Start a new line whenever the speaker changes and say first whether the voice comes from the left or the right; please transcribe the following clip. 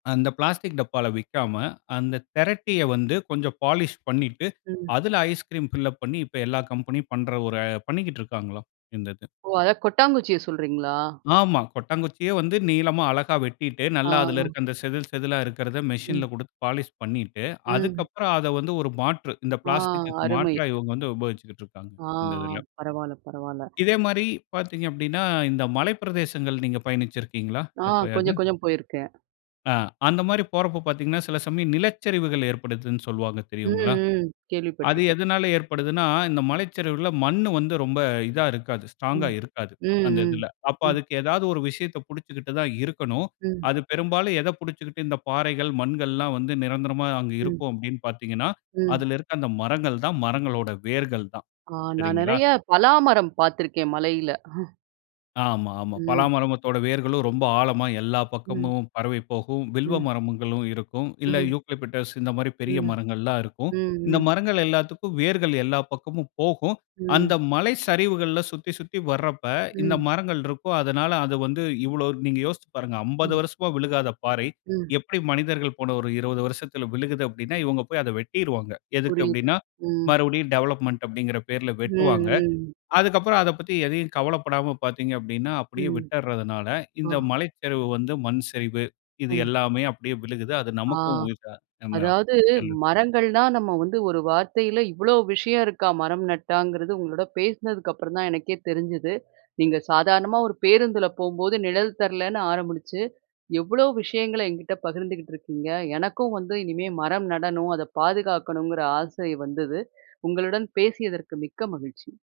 left: அந்த பிளாஸ்டிக் டப்பால விக்காம அந்த திரட்டிய வந்து கொஞ்சம் பாலிஷ் பண்ணிட்டு
right: ம்.
left: அதில ஐஸ்கிரீம் ஃபில் அப் பண்ணி இப்ப எல்லா கம்பெனி பண்ற ஒரு பண்ணிக்கிட்டு இருக்காங்கலாம். இந்த இது.
right: ஓ! அதை கொட்டாங்குச்சிய சொல்றீங்களா?
left: ஆமா. கொட்டாங்குச்சியே வந்து நீளமா அழகா வெட்டிட்டு,
right: ஆ.
left: நல்லா அதில இருக்கிற அந்த செதில், செதிலா இருக்கிறத மெஷின்
right: ம்.
left: ல குடுத்து பாலிஷ் பண்ணிட்டு,
right: ம்.
left: அதுக்கப்பறம் அத வந்து ஒரு மாற்று இந்த
right: ஆ
left: பிளாஸ்டிக்கு
right: அருமை.
left: மாற்றா இவுங்க வந்து உபயோகிச்சுக்கிட்டு இருக்காங்க.
right: ஆ,
left: இந்த
right: ஆ
left: இதில.
right: பரவால்ல, பரவால்ல.
left: இதேமாரி பார்த்தீங்க அப்பிடின்னா, இந்த மலை பிரதேசங்கள் நீங்க பயணிச்சு இருக்கீங்களா
right: ஆ கொஞ்ச,
left: எப்பயாவது?
right: கொஞ்சம் போயிருக்கேன்.
left: ஆ அந்தமாரி போறப்ப பார்த்தீங்கன்னா, சில சமயம் நிலச்சரிவுகள் ஏற்படுதுன்னு சொல்வாங்க
right: ம்,
left: தெரியுங்களா?
right: ம்.
left: அது
right: கேள்விப்பட்டுருக்கேன்.
left: எதனால ஏற்படுதுன்னா, இந்த மலைச்சரிவில மண் வந்து ரொம்ப இதா இருக்காது. ஸ்ட்ராங்கா
right: ம்.
left: இருக்காது.
right: ம்
left: அந்த
right: ம்.
left: இதில. அப்ப
right: ம்.
left: அதுக்கு ஏதாவது ஒரு விஷயத்த புடித்துக்கிட்டு தான் இருக்கணும்.
right: ம்.
left: அது பெரும்பாலும் எதை புடிச்சுக்கிட்டு இந்த பாறைகள், மண்கள்லாம் வந்து நிரந்தரமா அங்க
right: ம்.
left: இருக்கும் அப்பிடின்னு பார்த்தீங்கன்னா,
right: ம்.
left: அதுல இருக்க அந்த மரங்கள் தான் மரங்களோட வேர்கள் தான்.
right: அ நான்
left: சரிங்களா!
right: நிறைய பலாமரம் பாத்திருக்கேன் மலையில.
left: ஆமா, ஆமா. பலா
right: ம்.
left: மரத்தோட வேர்களும் ரொம்ப ஆழமா எல்லா
right: ம்.
left: பக்கமும் பரவி போகும். வில்வ
right: ம்.
left: மரங்களும் இருக்கும். இல்ல
right: ம்.
left: யூக்களிப்பிடஸ் இந்தமாரி பெரிய
right: ம்.
left: மரங்கள்லாம் இருக்கும்.
right: ம்,
left: இந்த
right: ம்.
left: மரங்கள் எல்லாத்துக்கும் வேர்கள் எல்லா பக்கமும் போகும். அந்த
right: ம்.
left: மலை சரிவுகள்ல சுத்தி, சுத்தி வர்றப்ப போது இந்த
right: ம்.
left: மரங்கள் இருக்கும். அதனால அது வந்து இவ்ளோ நீங்க யோசித்து பாருங்க. 50
right: ம்.
left: வருஷமா விழுகாத பாறை
right: ம்.
left: எப்பிடி மனிதர்கள் போன ஒரு 20 வருஷத்தில விழுகுது, அப்பிடின்னா இவுங்க போய் அத வெட்டிருவாங்க. எதுக்கு
right: புரியுது.
left: அப்பிடின்னா
right: ம்.
left: மறுபடியும் டெவலப்மென்ட் அப்பிடீங்கிற பேர்ல
right: ம்,
left: வெட்டுவாங்க.
right: ம்.
left: அதுக்கு அப்பறம் அதை பத்தி எதையும் கவலைப்படாம பார்த்தீங்க அப்பிடின்னா அப்பிடியே
right: ம்.
left: விட்டறதுனால
right: அ.
left: இந்த மலைச்சரிவு வந்து மண் சரிவு இது
right: ம்.
left: எல்லாமே அப்பிடியே விழுகுது. அது
right: ஆ
left: நமக்கும்
right: அதாவது
left: உயிர் [unintelligible]
right: மரங்கள்னா நம்ம வந்து ஒரு வார்த்தையில இவ்ளோ விஷயம் இருக்கா? மரம் நட்டாங்கிறது உங்களோட பேசுனதுக்கு அப்புறம் தான் எனக்கே தெரிஞ்சுது. நீங்க சாதாரணமா ஒரு பேருந்துல போம்போது நிழல் தரலன்னு ஆரம்பிச்சு, எவ்ளோ விஷயங்கள என்கிட்ட பகிர்ந்துக்கிட்டு இருக்கீங்க. எனக்கும் வந்து இனிமே மரம் நடணும் அத பாதுகாக்கணுங்கிற ஆசை வந்தது. உங்களுடன் பேசியதற்கு மிக்க மகிழ்ச்சி.